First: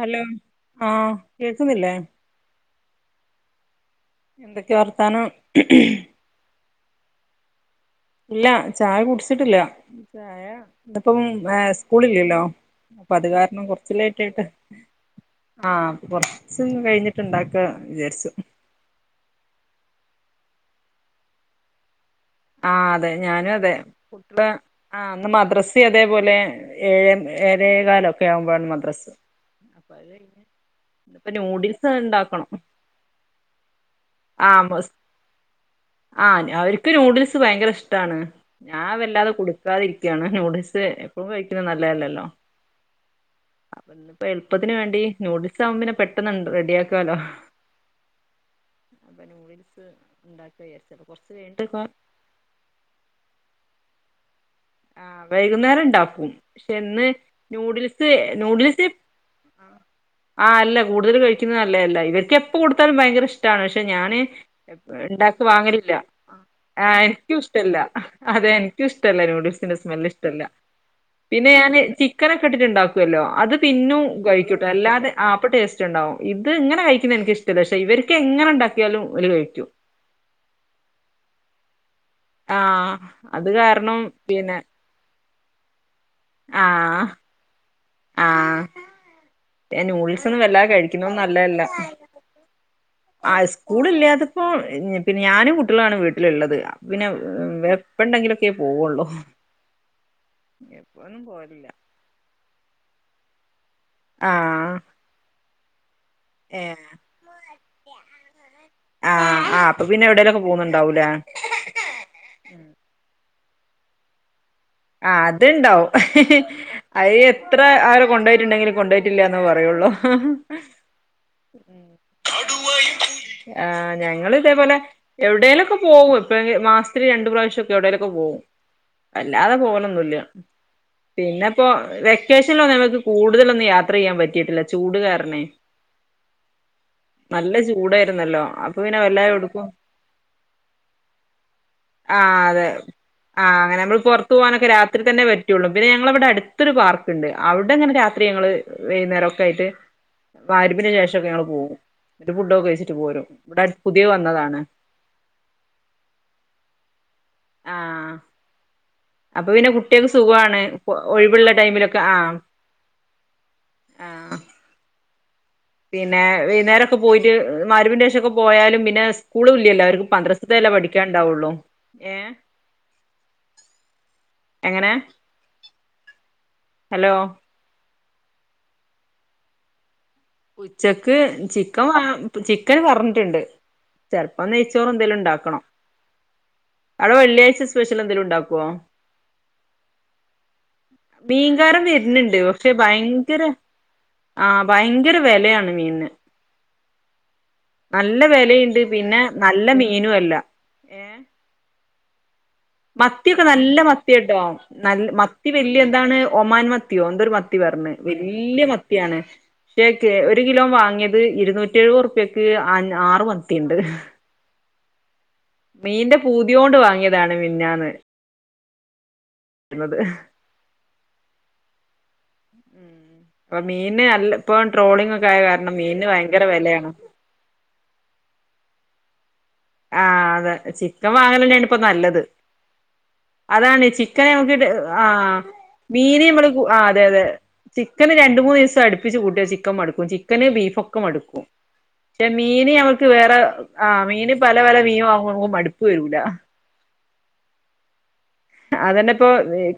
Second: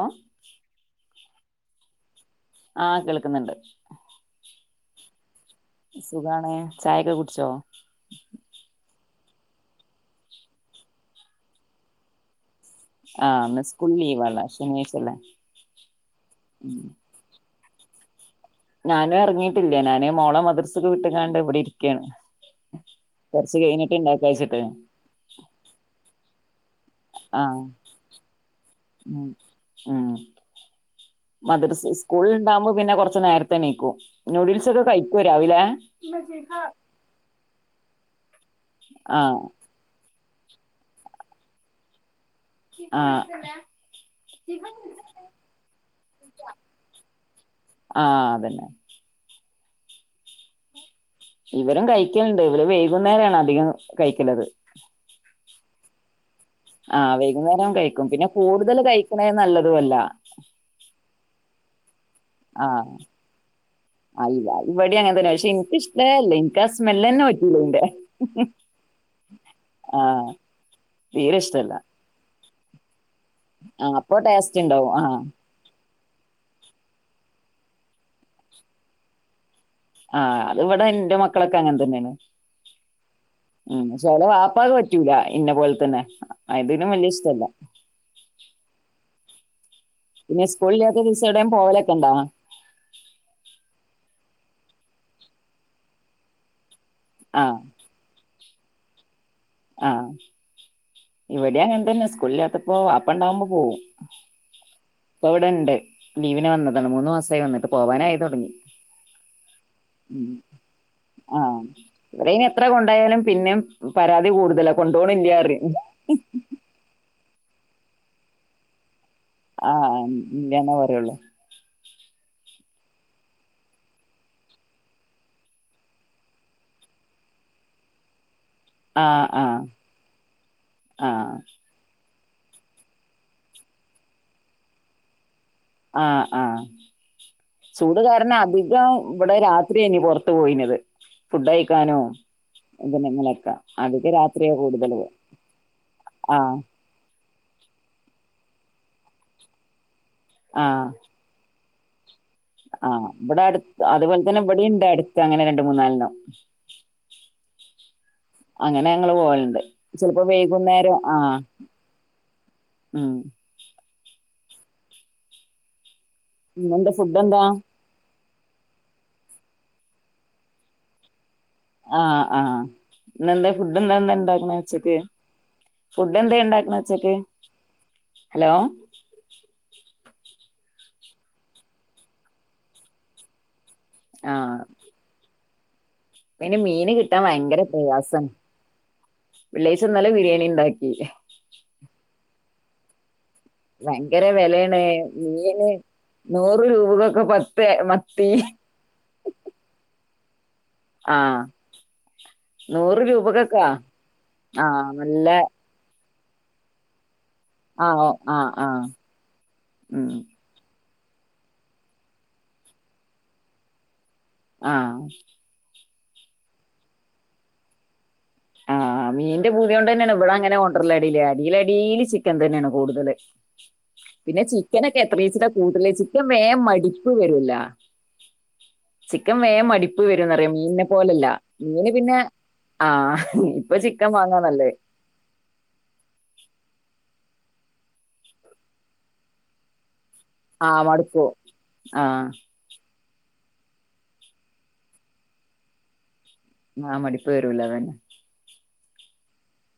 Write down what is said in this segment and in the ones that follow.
Hello ആ കേൾക്കുന്നില്ലേ ആ കേൾക്കുന്നുണ്ട്. ക്കെ വർത്താനം സുഖാണ് ചായ ഒക്കെ കുടിച്ചോ ഇല്ലാ ചായ കുടിച്ചിട്ടില്ല ചായ ഇന്നിപ്പോ സ്കൂളില്ലല്ലോ അപ്പൊ അത് ആഹ് ഇന്ന് കാരണം സ്കൂൾ കുറച്ചു ലേറ്റ് ലീവാണല്ലോ ആയിട്ട്, ശനിയാഴ്ചല്ലേ ആ കുറച്ചൊന്നു കഴിഞ്ഞിട്ടുണ്ടാക്കണം ആ വിചാരിച്ചു. ഞാനും ഇറങ്ങിയിട്ടില്ല ഞാൻ മോളെ മദ്രസ്സക്ക് വിട്ട്ക്കാണ്ട് ഇവടെ ഇരിക്കാണ്. ആ അതെ ഞാനും അതെ കുട്ടികളെ ആ ഇന്ന് മദ്രസ്സ അതെ പോലെ ആ മദ്രസ അപ്പൊ ഉം അത് കഴിഞ്ഞ് ഇന്നിപ്പോ മദ്രസ്സ് നൂഡിൽസ് സ്കൂൾ ഇണ്ടാക്കണം ഉണ്ടാകുമ്പോ കുറച്ച് നേരത്തെ എണീക്കും. നൂഡിൽസ് ഒക്കെ ആഹ് കഴിക്കോ രാവിലെ ഇഷ്ട്ടാണ്. ഞാൻ വല്ലാതെ ആഹ് കുടുക്കാതിരി ന്യൂഡിൽസ് എപ്പോഴും കഴിക്കുന്നത് നല്ലതല്ലല്ലോ. ആഹ് ആ ഇന്നിപ്പം എളുപ്പത്തിനു വേണ്ടി ന്യൂഡിൽസ് ആകുമ്പം പെട്ടെന്ന് ഉണ്ട് റെഡിയാക്കാല്ലോ ആഹ് അതന്നെ കൊറച്ച് കഴിഞ്ഞിട്ട് ഇവരും കഴിക്കണുണ്ട്.. ഇവര് വൈകുന്നേരം ആണ് അധികം കഴക്കണത്. ആ വൈകുന്നേരം ഇണ്ടാക്കും. പക്ഷെ ഇന്ന് ആഹ് വൈകുന്നേരം കഴിക്കും ന്യൂഡിൽസ് പിന്നെ കൂടുതൽ ന്യൂഡിൽസ്, കഴിക്കണേ നല്ലതും അല്ല ആ അല്ല കൂടുതല് കഴി നല്ലതല്ല ഇവർ ക്ക് എപ്പം ആഹ് കൊടുത്താലും ഭയങ്കര ഇഷ്ടമാണ് പക്ഷേ ഞാന് അല്ല ഇവിടെയും എപ്പഴും അങ്ങനെ തന്നെ ഇണ്ടാക്ക പക്ഷെ എനിക്ക് വാങ്ങലില്ല. ഇഷ്ടല്ല എനിക്ക് ആ സ്മെല്ല് തന്നെ എനൻക്കും പറ്റൂല ഇഷ്ടമല്ല ഇതിന്റെ അതെ എൻക്കും ഇഷ്ടല്ല ന്യൂഡിൽസ്. ആ സ്മെൽ ഇഷ്ടമല്ല. തീരെ പിന്നെ ഞാൻ ഇഷ്ടല്ല ചിക്ക കിട്ടിട്ടുണ്ടാവും ക്കല്ലോ അതു ആ തിന്നും അപ്പൊ ടേസ്റ്റ് കഴിക്കൂട്ടോ ഉണ്ടാവും അല്ലാതെ ആ അപ്പം ടേസ്റ്റ് ട്ടുണ്ടാവും. ഇത് ഇങ്ങനെ കഴിക്കുന്നത് എനിക്ക് ഇഷ്ട്ടമല്ല പക്ഷെ ഇവർക്ക് എങ്ങനെ ഉണ്ടാക്കിയാലും ഇവര് കഴിക്കും. ആ അത് ഇവിടെ എൻറെ മക്കളൊക്കെ അങ്ങനെ തന്നെ ആണ്. ആ അതുകാരണം പിന്നെ എന്നെപൊൽ തന്നെ അയിതിനും ആഹ് വല്യ ഇഷ്ടമല്ല അ ന്യൂഡിൽസ് പിന്നെ വല്ലാതെ സ്കൂളില്ലാത്ത കഴിക്കുന്നതും ദിവസം എവിടെയും നല്ലതല്ല. പോവലൊക്കെ ഉണ്ടാ ആ സ്കൂളില്ലാ പിന്നെ ഞാനും കുട്ടികളുമാണ് വീട്ടിൽ ഉള്ളത്. പിന്നെ ആ വെപ്പൊണ്ടങ്കിലും ക്കെ പൊവുള്ളൂ ആ ഇവിടെയും പോവലില്ല അങ്ങനെതന്നെ സ്കൂളില്ലാത്തപ്പോ അ ഒണ്ടാവുമ്പം പോവും ആഹ് ഇവിടുണ്ട് ലീവിന് ഏഹ് വന്നതാണ്. മൂന്നു മാസം ആയി വന്നിട്ട്. പോവാനായി തുടങ്ങി. ആഹ് ആഹ് അപ്പൊ പിന്നെ ഉം എവിടേലൊക്കെ പോകുന്നുണ്ടാവൂലേ ആ ഇവിടിന്ന് എത്ര കൊണ്ട്പോയാലും പിന്നെയും പരാ തി കൂടും ആ അതുണ്ടാവും. അയെത് എത്ര നാൾ കൊണ്ട് പോയിട്ടുണ്ടെങ്കിലും കൊണ്ട് പോയി ഇല്ലാന്ന് പറയുള്ളൂ ആഹ് ഇല്ലന്നെ പറയുള്ളൂ ഉം ആ ഞങ്ങള് ഇതേപോലെ എവിടേലൊക്കെ പോകും എപ്പഴെ മാസത്തിൽ രണ്ടു പ്രാവശ്യം മൊക്കെ എവിടെലൊക്ക പോകും. ആഹ് ല്ലാതെ ആഹ് പോവാലോന്നുംല്ല ആഹ് പിന്നെ ഇപ്പൊ വെ വെക്കേഷനൊന്നു കൂടുതലൊന്നും യാത്ര ചെയ്യാൻ പറ്റിട്ടില്ല ചൂട്കാരണവേ ആഹ് ആഹ് ചൂട് കാരണം ചൂടായിരുന്നല്ലോ അപ്പൊ അധികം പിന്നെ വല്ലാതെ ഇവ്ടെ എവ്ട്ക്കും രാത്രിന്ന്യയാണ് പുറത്തു പോയിണത് ഫുഡ്‌ കഴിക്കാനും ആഹ് എന്തിനെലൊക്കെ അധികം രാത്രി പോവാനൊക്ക രാത്രി തന്നെ പറ്റ്വൊള്ളൂ പിന്നെ ഞങ്ങടെ ഇവ്ടെ ആഹ് അടുത്തൊരു പാർക്ക്‌ ണ്ട് അവ്ടെ ങ്ങനെ രാത്രി ഞങ്ങള് വൈകുന്നേരം ഒക്കെ ആയിട്ട് ആഹ് ബാരിപ്പിന് ശേഷം ഒക്കെ ഞങ്ങള് പോകും ന്നിട്ട് ഫുഡൊക്കെ കഴിച്ചിട്ട് ആഹ് പോരും ഇബടെ ഇവിടെ അടുത്ത പുതിയ അതുപോലെതന്നെ വന്നതാണ് ഇവ്ടേം അടുത്ത് അങ്ങനെ രണ്ട് മുന്നാലെണ്ണം ആഹ് പോവലുണ്ട് അപ്പപ്പിന്നെ കുട്ടികൾക്ക്‌ ചിലപ്പോ സുഖാവാണ് വൈകുന്നേരം ആഹ് ഒഴിവുള്ള ടൈംമിലൊക്കെ ആഹ് ഉം ആഹ് പിന്നെ വൈകുന്നേരം ഇന്നെന്താ ഒക്കെ ഫുഡ് പോയിട്ട് എന്താ മാരിബിന്റെ ശേഷംക്കെ പോയാലും പിന്നെ സ്കൂളും ഇല്യാലോ അവർക്ക് മദ്രസിത്തെ പഠിക്കാൻ ണ്ടാവൊള്ളൂ ആഹ് ആഹ് ഇന്നെന്താ ഫുഡ്‌ന്താ ഇന്ന് ണ്ടാ എങ്ങനെ ഉച്ചെക്ക് ഫുഡ്‌ എന്ത്കണ്ടാ ഹലോ [unintelligible] ഹലോ ഉച്ചക്ക് ചിക്കൻ വാങ്ങാ ചിക്കൻ പറഞ്ഞിട്ടുണ്ട് ചെലപ്പം നെയ്യ്ച്ചോറ് എന്തേലും ണ്ടാക്കണം. ഇപ്പയിന് മീന് കിട്ടാൻ ഭയങ്കര സ്പെഷ്യൽ എന്തേലും പ്രയാസാണ്. ഉണ്ടാക്കുവോ വെള്ളിയാഴ്ച ഇന്നലെ ബിരിയാണിണ്ടാക്കി. മീൻ കാരൻ വെര്ന്ല്ലോ ശെ ഭയ്ൻ ഭയങ്കര വെലേണ് വെലയാണ് മീന് മീനിന് നൂറുരൂ [unintelligible] നല്ല വെലിം ണ്ട് പിന്നെ നല്ല മീ മീനു അല്ല ഏഹ് ആഹ് നൂറ് മത്തിയൊക്കെ രൂപക്കൊക്കാ നല്ല മത്തി കിട്ടും നല്ല മത്തി വല്യ ന്താണ് ഒമാൻ മത്തിയോ എന്തോരു മ ത്തി പറഞ് ആഹ് ആഹ് വല്യ ആഹ് മത്തിയാണ് ശ്ശെ കേ ഉം ഒര് കിലോം വാങ്ങി ത് ഇരുന്നൂറ്റി എഴുവത്റുപ്യക്ക് അം ആറ് മത്തീണ്ട്. ആഹ് മീന്റെ പൂതിയോണ്ട് വാങ്ങിയതാണ് മിൻഞ്ഞാന്ന്. മീന് ൻ്റെ പൂത്യോണ്ടെന്നേണ് ഇവടെ അങ്ങനെ കൊണ്ടര്ല് എടീല്. എടീ ല് എടീല് ചി കെംപെയ്നാണ് കൂടുതല് അഹ് മീന് ന്ന് അല്ല പിന്നെ ഇപ്പ ചിക്കനൊക്കെ ട്രോളിങ് ഒക്കെ ആയ എത്രേച്ചിട്ടാ കാര്ണം കൂട്ടല് മീന് ചിക്കൻ വയങ്കര വേം വെലേണ് മടിപ്പ് ക്കൻ വേഗം മടിപ്പ് അതെ വരുംന്നറിയാം മീനിനെ ചിക്കൻ പോലല്ല വാങ്ങലെന്നെയാണ് ഇപ്പൊ മീന് പിന്നെ നല്ലത് ആഹ് ഇപ്പൊ അതാണ് ചിക്കൻ വാങ്ങാ നമക്ക് നല്ലത് ആഹ് മീന് മ്മള് കു ആഹ് അതെ അതെ ചിക്കന് രണ്ട് മൂന്നീസം അടുപ്പിച്ച് കൂട്ടിയ ചിക്കൻ മടുക്കും ചി ക്കന് ബീഫൊക്കെ മടുക്കും കെ ആഹ് മീന് അവ ക്ക് വേറെ ആ മീന് പല പല മീം വാങ്ങു [unintelligible] മട്പ്പ് വരൂല ആ മടിപ്പ് വരൂല്ല അതന്നെ അതന്നെ ഇപ്പൊ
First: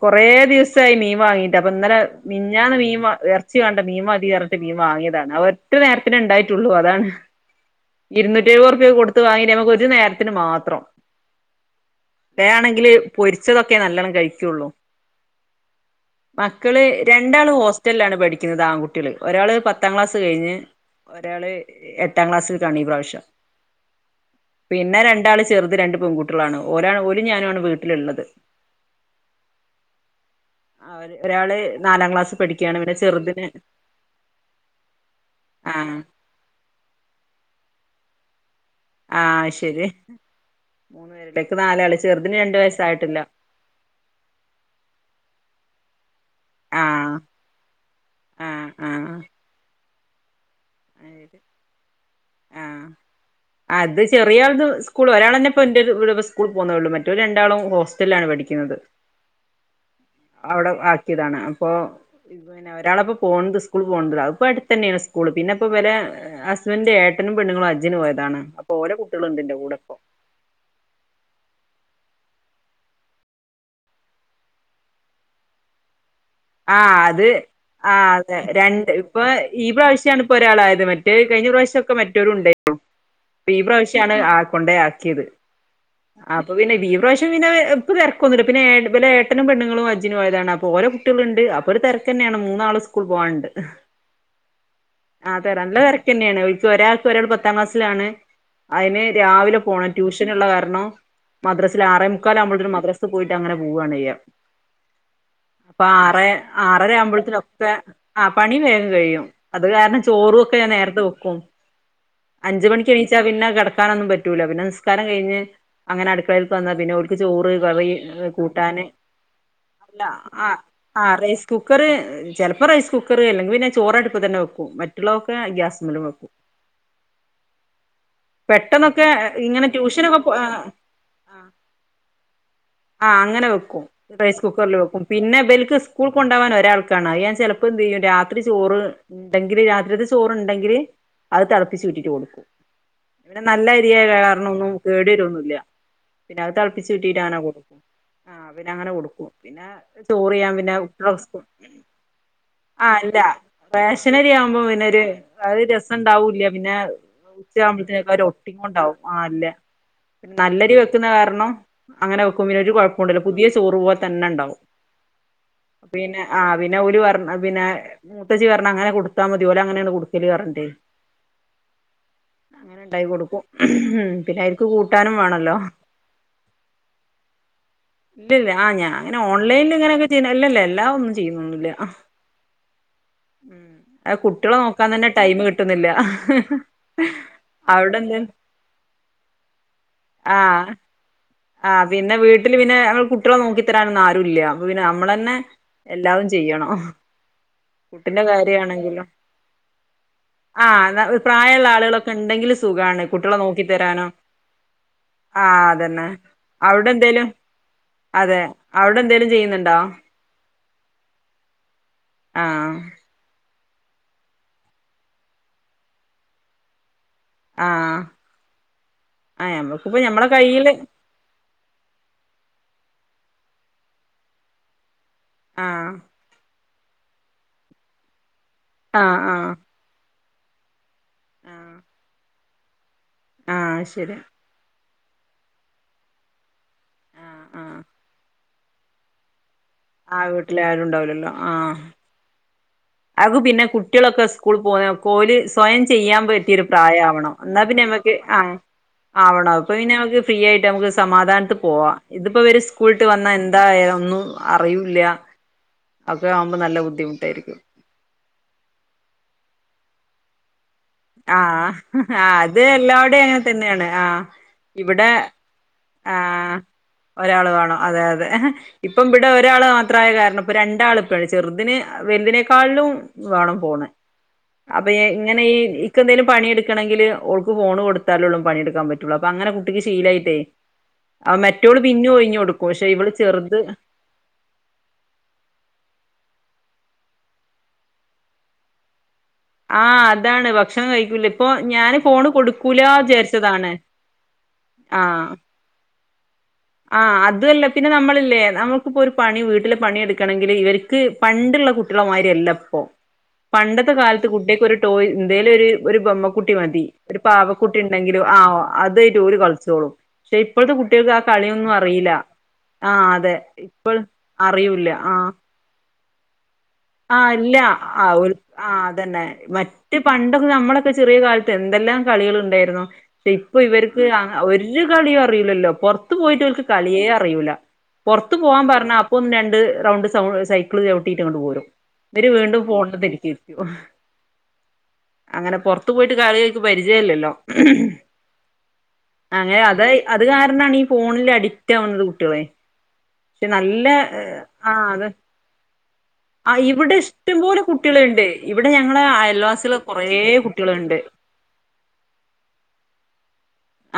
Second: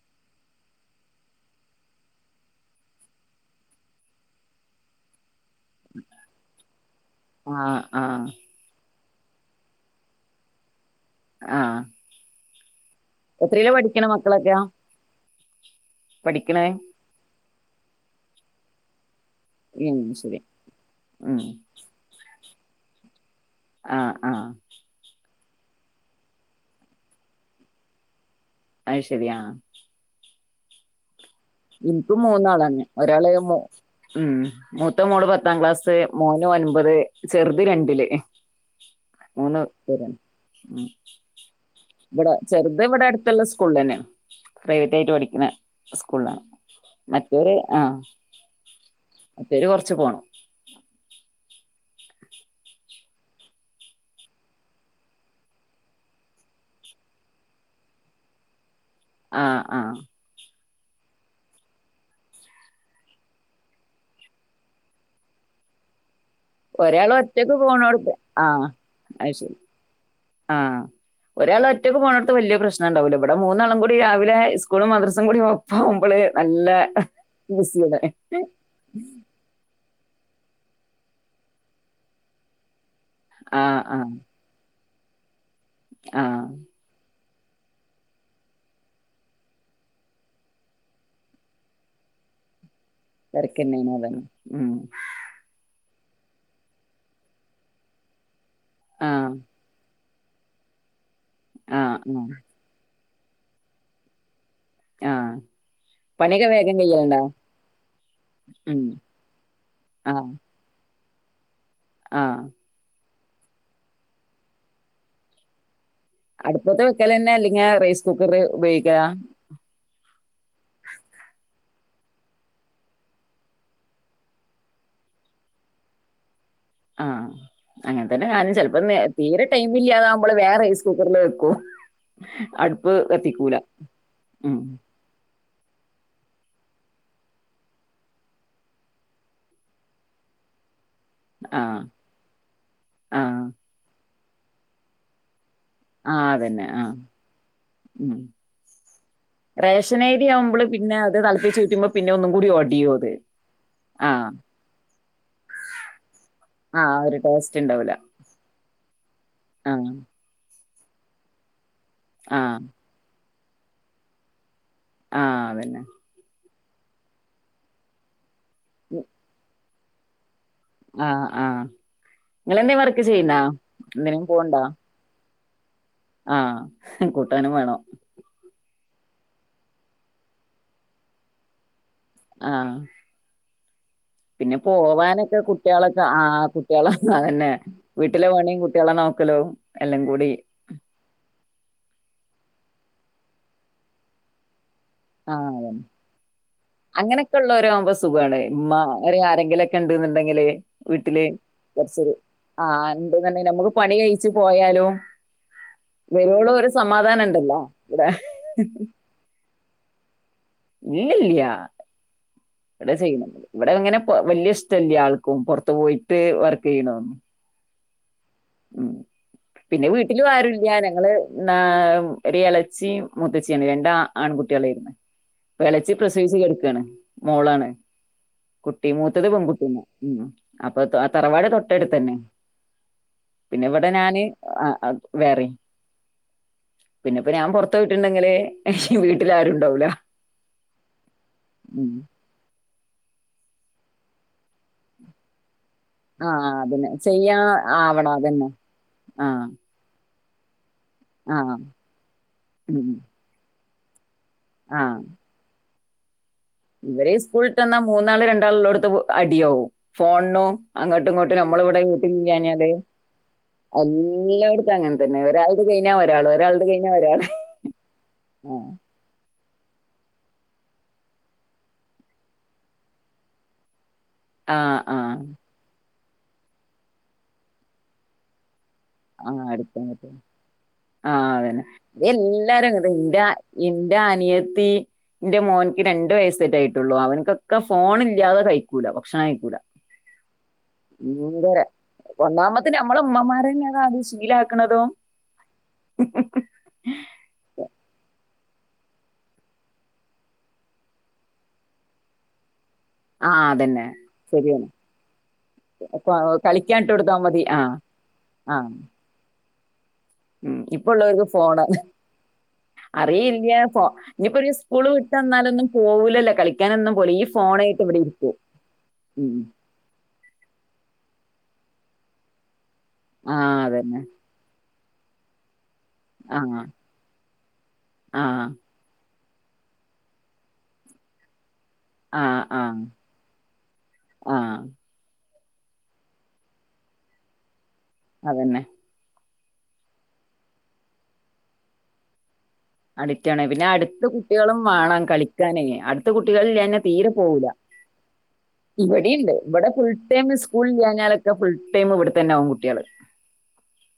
കൊറേ ദിവസായി മീൻ വാങ്ങീട്ട് അപ്പൊ ഇന്നലെ മിഞ്ഞാന്ന് മീൻ വാ എറച്ചി വേണ്ട മീൻ മതി എറന്നിട്ട് മീൻ വാങ്ങിയതാണ് അവർ ത്തിന് നേരത്തിനേ ഇണ്ടായിട്ടുള്ളൂ അതാണ് ആഹ് ആഹ് ഇരുന്നൂറ്റി എഴുപറുപ്യാ കൊട് ത്ത് വാങ്ങി നമ്മക്ക് ഒരു നേരത്തിന് മാത്രം ആഹ് വേണങ്കില് പോയ് എത്രയിലാ ച്ചതൊക്കെ പഠിക്കണ നല്ലോണം മക്കളൊക്കെ കഴിക്കുള്ളൂ പഠിക്കണേ മക്കള് രം ണ്ടാള് ഹോസ്റ്റലിലാണ് പഠിക്കുന്നത് ആൺകുട്ട്യാള് ഒരാള് പത്താം ഉം ക്ലാസ്സ് ശരി കഴിഞ്ഞ് ഉം ഒരാള് എട്ടാം ക്ലാസ് താണി ഭാഷ ആഹ് ആഹ് പിന്നെ രണ്ടാള് സ് ചെറുത് രണ്ട് പെൺകുട്ട്യോളാണ് ഓരും ഞാനാണ് വീട്ടില്ള്ളത് അയ് ശരിയാ അവര് ഒരാള് നാലാം ഇൻക്കും ക്ലാസ് പഠിക്കുകയാണ് മൂന്നാളാണ് പിന്നെ ഒരാള് ചെറുതിന് മോ ഉം മൂത്ത മോള് പത്താം ആഹ് ക്ലാസ് മോന് ഒൻപത് ചെറ്ത് രണ്ടില് എ ആഹ് മൂന്ന് ശരി പേരാണ് മൂന്ന് പേരുടേക്ക് നാലാള് ഇവടെ ചെറുതിന് രണ്ട് ചെറ്ത് ഇവിടെ വയസ്സായിട്ടില്ല അടുത്തുള്ള സ്കൂളി അന്നയാണ് പ്രൈവറ്റായിറ്റ് പഠിക്കണെ കൊള്ളാം മറ്റവര് ആ ആ ആ കൊറച്ച് പോണം ആ അത് ചെറിയ ആൾത് സ്കൂൾ ഒരാളന്നെ ഇപ്പ എന്റൊരു ഉരു സ്കൂൾ പോന്നൊ ഒള്ളു മറ്റോര് രണ്ടാളും ഹോസ്റ്റലിലണ് പഠിക്ക്ന്നത് ആ ആ അവിടെ ആക്കിയതാണ് അപ്പോ ഒരാള് ഇപ്പോൾ പോണുണ്ട് സ്കൂളിൽ പോണുണ്ട് അതിപ്പം അടുത്ത് തന്നെയാണ് ഇപ്പം പിന്നെ അവര് ഒരാൾ ഒറ്റക്ക് പോണോടത്ത് ആ അപ്പൊ ഓലെ അത് കുട്ടികളുണ്ട് ശരി എന്റെ കൂടെ ഇപ്പോ ആ ഒരാൾ ഒറ്റ- ഒറ്റക്ക് പോന്നോടത്ത് വല്യ പ്രശ്നമുണ്ടാകില്ല ഇവിടെ മൂന്നാളും കൂടി രാവിലെ സ്കൂളും മദറസയും കൂടി പോകുമ്പോള് ആ അത് ആ അതെ രണ്ട് ഈ പ്രാവിശ്വ ഒരാളായത് മറ്റേത് കഴിഞ്ഞ പ്രാവിശ്യമൊക്കെ മറ്റവരും ഉണ്ടായിരുന്നു ഈ ആഹ് ആഹ് പ്രാവിശ്യമാണ് ആ കൊണ്ടെ- ക്കിയത് ആഹ് അപ്പോൾ പിന്നെ ഈ പ്രാ- ഇപ്പ പിന്നെ ഇപ്പോ തിരക്കൊന്നുമില്ല പിന്നെ ഇവരുടെ ഏട്ടനും പെണ്ണുങ്ങളും ഹജ്ജിന് പോയതാണ് അപ്പോ ഓരുടെ കുട്ടി- ട്ടുന്നുണ്ട് അപ്പോ ഒരു തിരക്ക് തന്നെയാണ് മൂന്നാളും സ്കൂ- സ്കൂളിൽ പോകാനുണ്ട് തിരക്കന്നെയാണ് അതാണ് ഉം അതെ നല്ല തിര- തിരക്ക് തന്നെയാണ് ഒരാൾക്ക് ഒരാൾ പത്താം ക്ലാസ്സിലാണ് അയിന് ആഹ് രാവിലെ പോണം ട്യൂഷൻ ഉള്ള കാരണം മദ്റസയിൽ ആഹ് ഉം ആറേമുക്കാൽ ആകുമ്പോളത്തേക്ക് മദറസ സ്കൂളിൽ പോയിട്ട് അങ്ങനെ പോകുവാണ് ചെയ്ക ആ ഇപ്പ ആറ് ആറര ആറുമ്പോഴത്തേക്ക് ഒക്കെ പണി ഉം വേഗം കഴിയും അത് കാരണം ഞാൻ ആഹ് ചോറ് ഒക്കെ ഞാൻ നേരത്തെ വയ്ക്കും ആഹ് [inaudible] അഞ്ച് മണിക്ക് എണി- എണീറ്റാ പിന്നെ കിടക്കാനൊന്നും പറ്റൂല പിന്നെ നിസ്കാരം കഴിഞ്ഞ് അങ്ങനെ അടുക്കളേക്ക് അടുപ്പത്ത് വന്നാൽ ഓൾക്ക് വെക്കലന്നെ ചോർ അല്ലെങ്കി കറി റൈസ് കുക്കർ കൂട്ടാൻ ഉപയോഗിക്കലാ ആ ആ റെയ്സ് കുക്കറ് ചിലപ്പം റൈയ്സ് കുക്കറ് അല്ലേൽ പിന്നെ ചേറ് അടുപ്പത്ത് തന്നെ വെക്കും മറ്റുള്ള തെക്കെ ഗ്യസിമ്മോലും വയ്ക്കും അ അങ്ങനെ തന്നെ ഞാനും ചിലപ്പോ പെട്ടെന്നൊക്കെ തീരെ ഇങ്ങനെ ട്യൂഷനൊക്കെ പോ ടൈമില്ലതികുമ്പോൾ ആ വേഗം റെയ്സ് കുക്കറിൽ ആ വക്കും അടുപ്പ് ആഹ് അങ്ങനെ കത്തിക്കൂല വെക്കും സ്കൂളിൽ കൊണ്ടോവാൻ ഒരാൾക്കാണ് അത് ഞാൻ ചിലപ്പം എന്ത് ചെയ്യുംരാത്രി ചോറ് ഉണ്ടെങ്കില് രാത്രിത്തെ ചോറ് ഉണ്ടെങ്കില് അത് ആഹ് തിളപ്പിച്ച് ഊറ്റിയിട്ട് കൊടുക്കും പിന്നെ ആഹ് നല്ല അരിയായ കാരണം നൊന്നും കേട് വരൂല ആഹ് പിന്നെ അത് അതന്നെ തിളപ്പിച്ച് ആഹ് ഊറ്റിയിട്ട് അങ്ങനെ കൊടുക്കും ഉം ആ പിന്നെ അങ്ങനെ കൊടുക്കും പിന്നെ റേഷൻ അരി ചോറ് ഞാൻ ആവുമ്പള് വെ- അ പിന്നെ അത് തിളപ്പിച്ച് ഊറ്റുമ്പോ പിന്നെ ഒന്നും കൂടി ഒടിയും അത് അല്ല റേഷനരി ആഹ് ആകമ്പോൾ പിന്നെ ഒരു രസമുണ്ടാകില്ല പിന്നെ ആഹ് ഒരു ഉച്ച ടേസ്റ്റ് ഉണ്ടാവൂല ആകുമ്പോഴത്തേക്ക് ഒട്ടി കൊണ്ടാകും അ അല്ല ആഹ് നല്ലരി വയ്ക്കുന്ന കാരണം അങ്ങനെ വയ്ക്കും ആഹ് പിന്നെ ഒരു കുഴപ്പണ്ട- പുതിയ ചോറ് പോലെ തന്നെ ഉണ്ടാകും ആ അത് തന്നെ പിന്നെ ഓറ് പറ പിന്നെ എളേച്ചി പറഞ്ഞു അങ്ങനെ കൊടുത്താമതി ഓര് അങ്ങനെയാണ് [unintelligible] ആഹ് ആഹ് നിങ്ങളെന്തേ അങ്ങനെ വർക്ക് ഉണ്ടാക്കി ചെയ്യുന്നാ കൊടുക്കും ഉം പിന്നെ അവർക്ക് കൂട്ടാനും വേണോല്ലോ [inaudible] അഹ് കൂട്ടാനും വേണം ഇല്ലില്ല ആ ഞാൻ ഓണ്ലൈനിയിൽ ഇങ്ങനെയൊക്കെ ല്ല ല്ല എല്ലാ ഒന്നും ചെയ്യാനൊന്നും ഇല്ല അഹ് മം പിന്നെ പോവാനൊക്കെ കുട്ടിയാളെക്കെ ആ കുട്ട്യാളെ അതന്നെ അവിടെ എന്ത വീട്ട്ലെ പണിം കുട്ട്യോളെ നോക്കലും എല്ലം കൂടി ആ ആ പിന്നെ വീട്ടിൽ പിന്നെ ഞങ്ങടെ കുട്ടനെ നോക്കി തരനൊന്നും അരുവില്യ ആ അതെ അങ്ങനൊക്കെ ഉള്ള ആവുമ്പോ കുട്ടിന്റെ സുഖാണ് ഉമ്മ കാര്യമാണെങ്കിലും ആരെങ്കിലൊക്കെ ഉണ്ട് എന്നുണ്ടെങ്കില് ആ വീട്ടില് പ്രായമുള്ള കുറച്ചൊ ആളുകളൊക്കെ ഉണ്ടെങ്കിൽ ആ സുഖമാണ് കുട്ടികളെ ഉണ്ട്ണ്ടെങ്ക നോക്കി നമുക്ക് പണി തരാനോ കഴിച്ചു പോയാലും ആഹ് അതന്നെ വേ അവിടെ എന്തേലും അതെ അവിടെ എന്തേലും ചെയ്യുന്നു [unintelligible] ഇല്ലല്ലയാ ആഹ് ഇവിടെ ചെയ്യുന്നൊന്നും ഇവിടെ ഇങ്ങനെ വലിയ ഇഷ്ടമല്ലേ ആൾക്കും പൊറത്ത് പോയിട്ട് വർക്ക് ചെയ്യണതൊന്നും ആഹ ഉ പിന്നെ വീട്ടില് അരുവില്യ കയ്യില് ഞങ്ങള് ആ ഒരു ഇല ച്ചി മുത്തച്ചിയാണ് രണ്ടാ ആൺകുട്ടികളായിരുന്നു ആഹ് എളച്ചി പ്രസവിച്ചു കെടുക്കാണ് മോളാണ് കുട്ടി ആഹ് മൂത്തത് ആഹ് പെങ്കുട്ടി ന്ന ഉം അപ്പൊ ത തറവാട് ആഹ് തൊട്ടടുത്തന്നെ പിന്നെ ആഹ് ഇവിടെ ശരി ഞാന് ആ ആ വേറെ പിന്നെ ഇപ്പ ആഹ് ഞാൻ പുറത്ത ആഹ് പോയിട്ടുണ്ടെങ്കിലേ അയ്യോ വീട്ടിലാരരുണ്ട് ആ വീട്ടില്െ ആരുുംണ്ടാവലല്ലോ ആഹ ഉം. അക പിന്നെ കുട്ടികളൊക്കെ സ്കൂൾ പോുന്ന കോല സ്വയം ചെയ്യാൻ ആ പറ്റിയൊ ഒരു അതന്നെ പ്രായം ആവണോ ചെയ്യാ എന്നാൽ പിന്നെ ആവണം നമക്ക് ആ അതന്നെ ആ ആവണോ അപ്പൊ പിന്നെ നമുക്ക് ഫ്രീ ആയി് നമക്ക് ആ സമാധാനത്തി പോവാ ഇതിപ്പോവര് ഉം. സ്കൂളിട്ട് വന്ന എ എതായിരുന്നു അറിവൂല്ലല്യ ഇവരെ ഇസ്കൂളിട്ടെന്ന മൂന്നാള് രണ്ടാളുള്ളോടത്തു അടിയാകും. ഫോണിനു അങ്ങോട്ടുങ്ങോട്ട് ആഹ് ആഹ് നമ്മളിവിടെന്ട്ടിങ്ങനെ, അത് അതേ എല്ലാവടെയും അങ്ങനെ തന്നെയാണ് എല്ലാടത്തും അങ്ങനെതന്നെ ഒരാൾടെ കൈ ആ ഒരാള് വേണം അതെയതെ ഇപ്പം ഇവിടെ ഒരാള് മാ പ്രായകാരണം ഇപ്പ രണ്ടാളിപ്പഴ്. ചെറുതിന് വെൽതിനേക്കാളിലും വേണം ഫോണ്. ആഹ് ആഹ് അപ്പയെങ്ങനെ ഈ ക്കെന്തേലും പണിയെടുക്കണെങ്കില് ഓൾക്ക് ഫോണ് കൊടുത്താലേ ഒള്ളു പണിയെടുക്ക് ക്കാൻ പറ്റുള്ളൂ പ്പങ്ങനെ കുട്ടിക്ക് ശീലായിട്ടേ ആ ആഹ് അതന്നെ. മറ്റോള് പിന്നും ഒഴിഞ്ഞ് കൊടുക്കും പക്ഷെ എല്ലാരുംങ്ങനെന്നെ ഇവള് എന്റ ചെറുത് എന്റനിയത്തി ന്റെ മോന്ക്ക് രണ്ട് ണ്ടു വയസ്സേറ്റോ ആയിട്ടുള്ളു അവനക്കൊക്കെ ഫോണില്ല്യാതെ കയിക്കൂല. ആ അതാണ്, ഭക്ഷണം കഴിക്കൂലാ. ഇപ്പ ഭയങ്കര ഞാനും ഫോണ് കൊടുക്കൂലാചാരിച്ചതാണ്. മുശ്കിലാക്കണതോ? ആ അതുവല്ല പിന്നെ നമ്മളില്ലേ നമ്മക്കിപ്പോരു പണി വീട്ടിലെ പണിയെടുക്കണെങ്കില് ഇവര്ക്കു പണ്ടുള്ള കുട്ട്യാളെമാതിരിയല്ല ഇപ്പ് ഓ ആഹ് അതന്നെ പണ്ടത്തെ കാലത്ത് കുട്ട്യാക്ക് ശരിയാണ് ഒരു ടോയ് എന്തേലുയൊരു ഒരു അപ്പൊ ബൊമ്മക്കുട്ടി കളിക്കാൻ മതി ഇട്ട് കൊടുത്താ ഒരു മതി ആഹ് പാവക്കുട്ടിയുണ്ടെങ്കില് ആ ആഹ് അതുവായിട്ടു ഓരു കളി ച്ചോളും. ക്ഷേ ഉം. ഇപ്പഴത്തെ ഇപ്പൊ കുട്ടികൾക്കാ ഉള്ളവർക്ക് ഫോണ് കളിയൊന്നും അറിയില ആ അതേ അറിയില്ല ഫോ ഇപ്പോൾ അറിയൂല്ല ആഹ് പോവൂല്ലല്ലോ കളി ആ ഇല്ല ആ ഓല് ആ അതന്നെ ഉം. മറ്റു പണ്ടൊക്കെ നമ്മളൊക്കെ ചെറിയ കാലത് എന്തെല്ലാം കളികളുണ്ടായിരുന്നു. ആ ഇപ്പ അതന്നെ ഇവര്ക്കു ആ ആ ഒരു രു കളീ അറിയൂല്ലല്ലോ. പൊറത്തു ആ പോയിട്ടിവർക്കു കളിയേ അറിയൂല്ല ആ പൊറത്തു പോവാൻ പറഞ്ഞാ അപ് ഒന്നുരണ്ടു റൗണ്ട് സൈക്കിളു ചവിട്ടീട്ട് ഇങ്ങട്ട് പോരും ആ ന്നിട്ട് വീണ്ടും ആ ഫോണെടുത്തിരിക്കുവായിരിക്കും. ആ അങ്ങനെ പൊറത്തുപോയിട്ട് കളി ഇവർക്കു പരിചയല്ലല്ലോ. അതന്നെ. അങ്ങനെ അതേ അത് കാരണാണ് ഈ ഫോണില് അഡിക്റ്റാകുന്നെ കുട്ടിയേളെ അഡിക്റ്റാണ് പിന്നേ അടുത്ത് കുട്ടികളും ആഹ് വേണം അത് കളിക്കാനേ, അടുത് ടുത്ത് കുട്ട്യേള് ആഹ് ഇല്ലാഞ്ഞാല് ഇവിടെ തീരെ പോവൂല ഇഷ്ടംപോലെ കുട്ടികളുണ്ട് ഇവിടെ ഞങ്ങളെ ഇവടിണ്ട് ഇവിടെ അയൽവാസികള് കൊറേ ഫുൾടൈം കുട്ടികളുണ്ട് സ്കൂളില്ലാഞ്ഞാലോക്കെ ഫുൾടൈം ഇവടെ തന്നെയാവും കുട്ട്യേള്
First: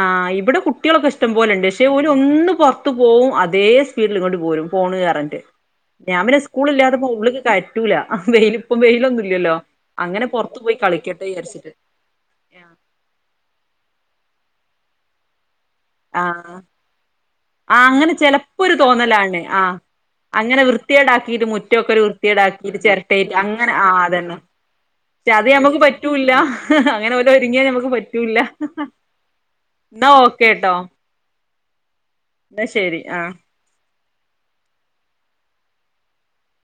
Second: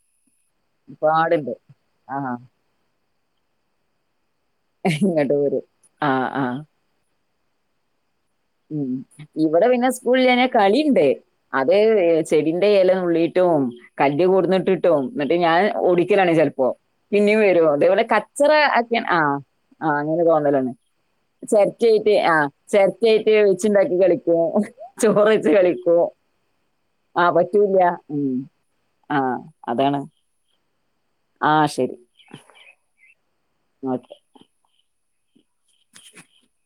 ആ ഇവടെ കുട്ട്യേളൊക്കെ ഇഷ്ടം പോലെ ഇണ്ട് പക്ഷേ ആ ഒലൊന്നും പൊർത്ത് പോവും അതെ സ്പീഡില് ഇങ്ങോട്ട് പോരും ഫോണ് ഇങ്ങോട്ട് പറഞ്ഞിട്ട് വരും ആ ഞാൻ പിന്നെ ആ സ്കൂളില്ലാത്തപ്പോ ഉള്ളില് കയറ്റൂല വെയില് ഇപ്പം ഉം വെയിലൊന്നും ഇല്ലല്ലോ ഇവിടെ പിന്നെ അങ്ങനെ സ്കൂളില്ലാഞ്ഞാല് പൊറത്ത് പോയി കളിണ്ട് കളിക്കട്ടെ വിചാരിച്ചിട്ട് അതെ ചെടിന്റെ ആഹ് എല നുള്ളിട്ടും കല്ല് കൂട് ന്നിട്ട്ട്ടോ ഇന്നിട്ട് ഞാന് ഓടിക്കലാണ് ആഹ് ചെലപ്പോ പിന്നേം വരും അതുപോലെ അങ്ങനെ കച്ചറ ചെലപ്പോ ഒരു ആക്കി ആ തോന്നലാണ് ആഹ് ആ അങ്ങനെ തോന്നലാണ് വൃത്തികേടാക്കിട്ട് മുറ്റൊക്കെ ഒരു ചെരട്ടായിട്ട് ആ വൃത്തികേടാക്കിട്ട് ചെര ചിരട്ടയിട്ട് [unintelligible] അങ്ങനെ വെച്ച്ണ്ടാക്കി ആഹ് അതന്നെ കളിക്കാ അത് നമക്ക് പറ്റുല അങ്ങനെ ഓര് ആഹ് ഒരുങ്ങിയാൽ പറ്റൂല നമക്ക്‌ ഉം പറ്റുല ആഹ് ന്നാൽ ഓക്കേ ട്ടോ ആ ശരി ഓക്കേ [unintelligible]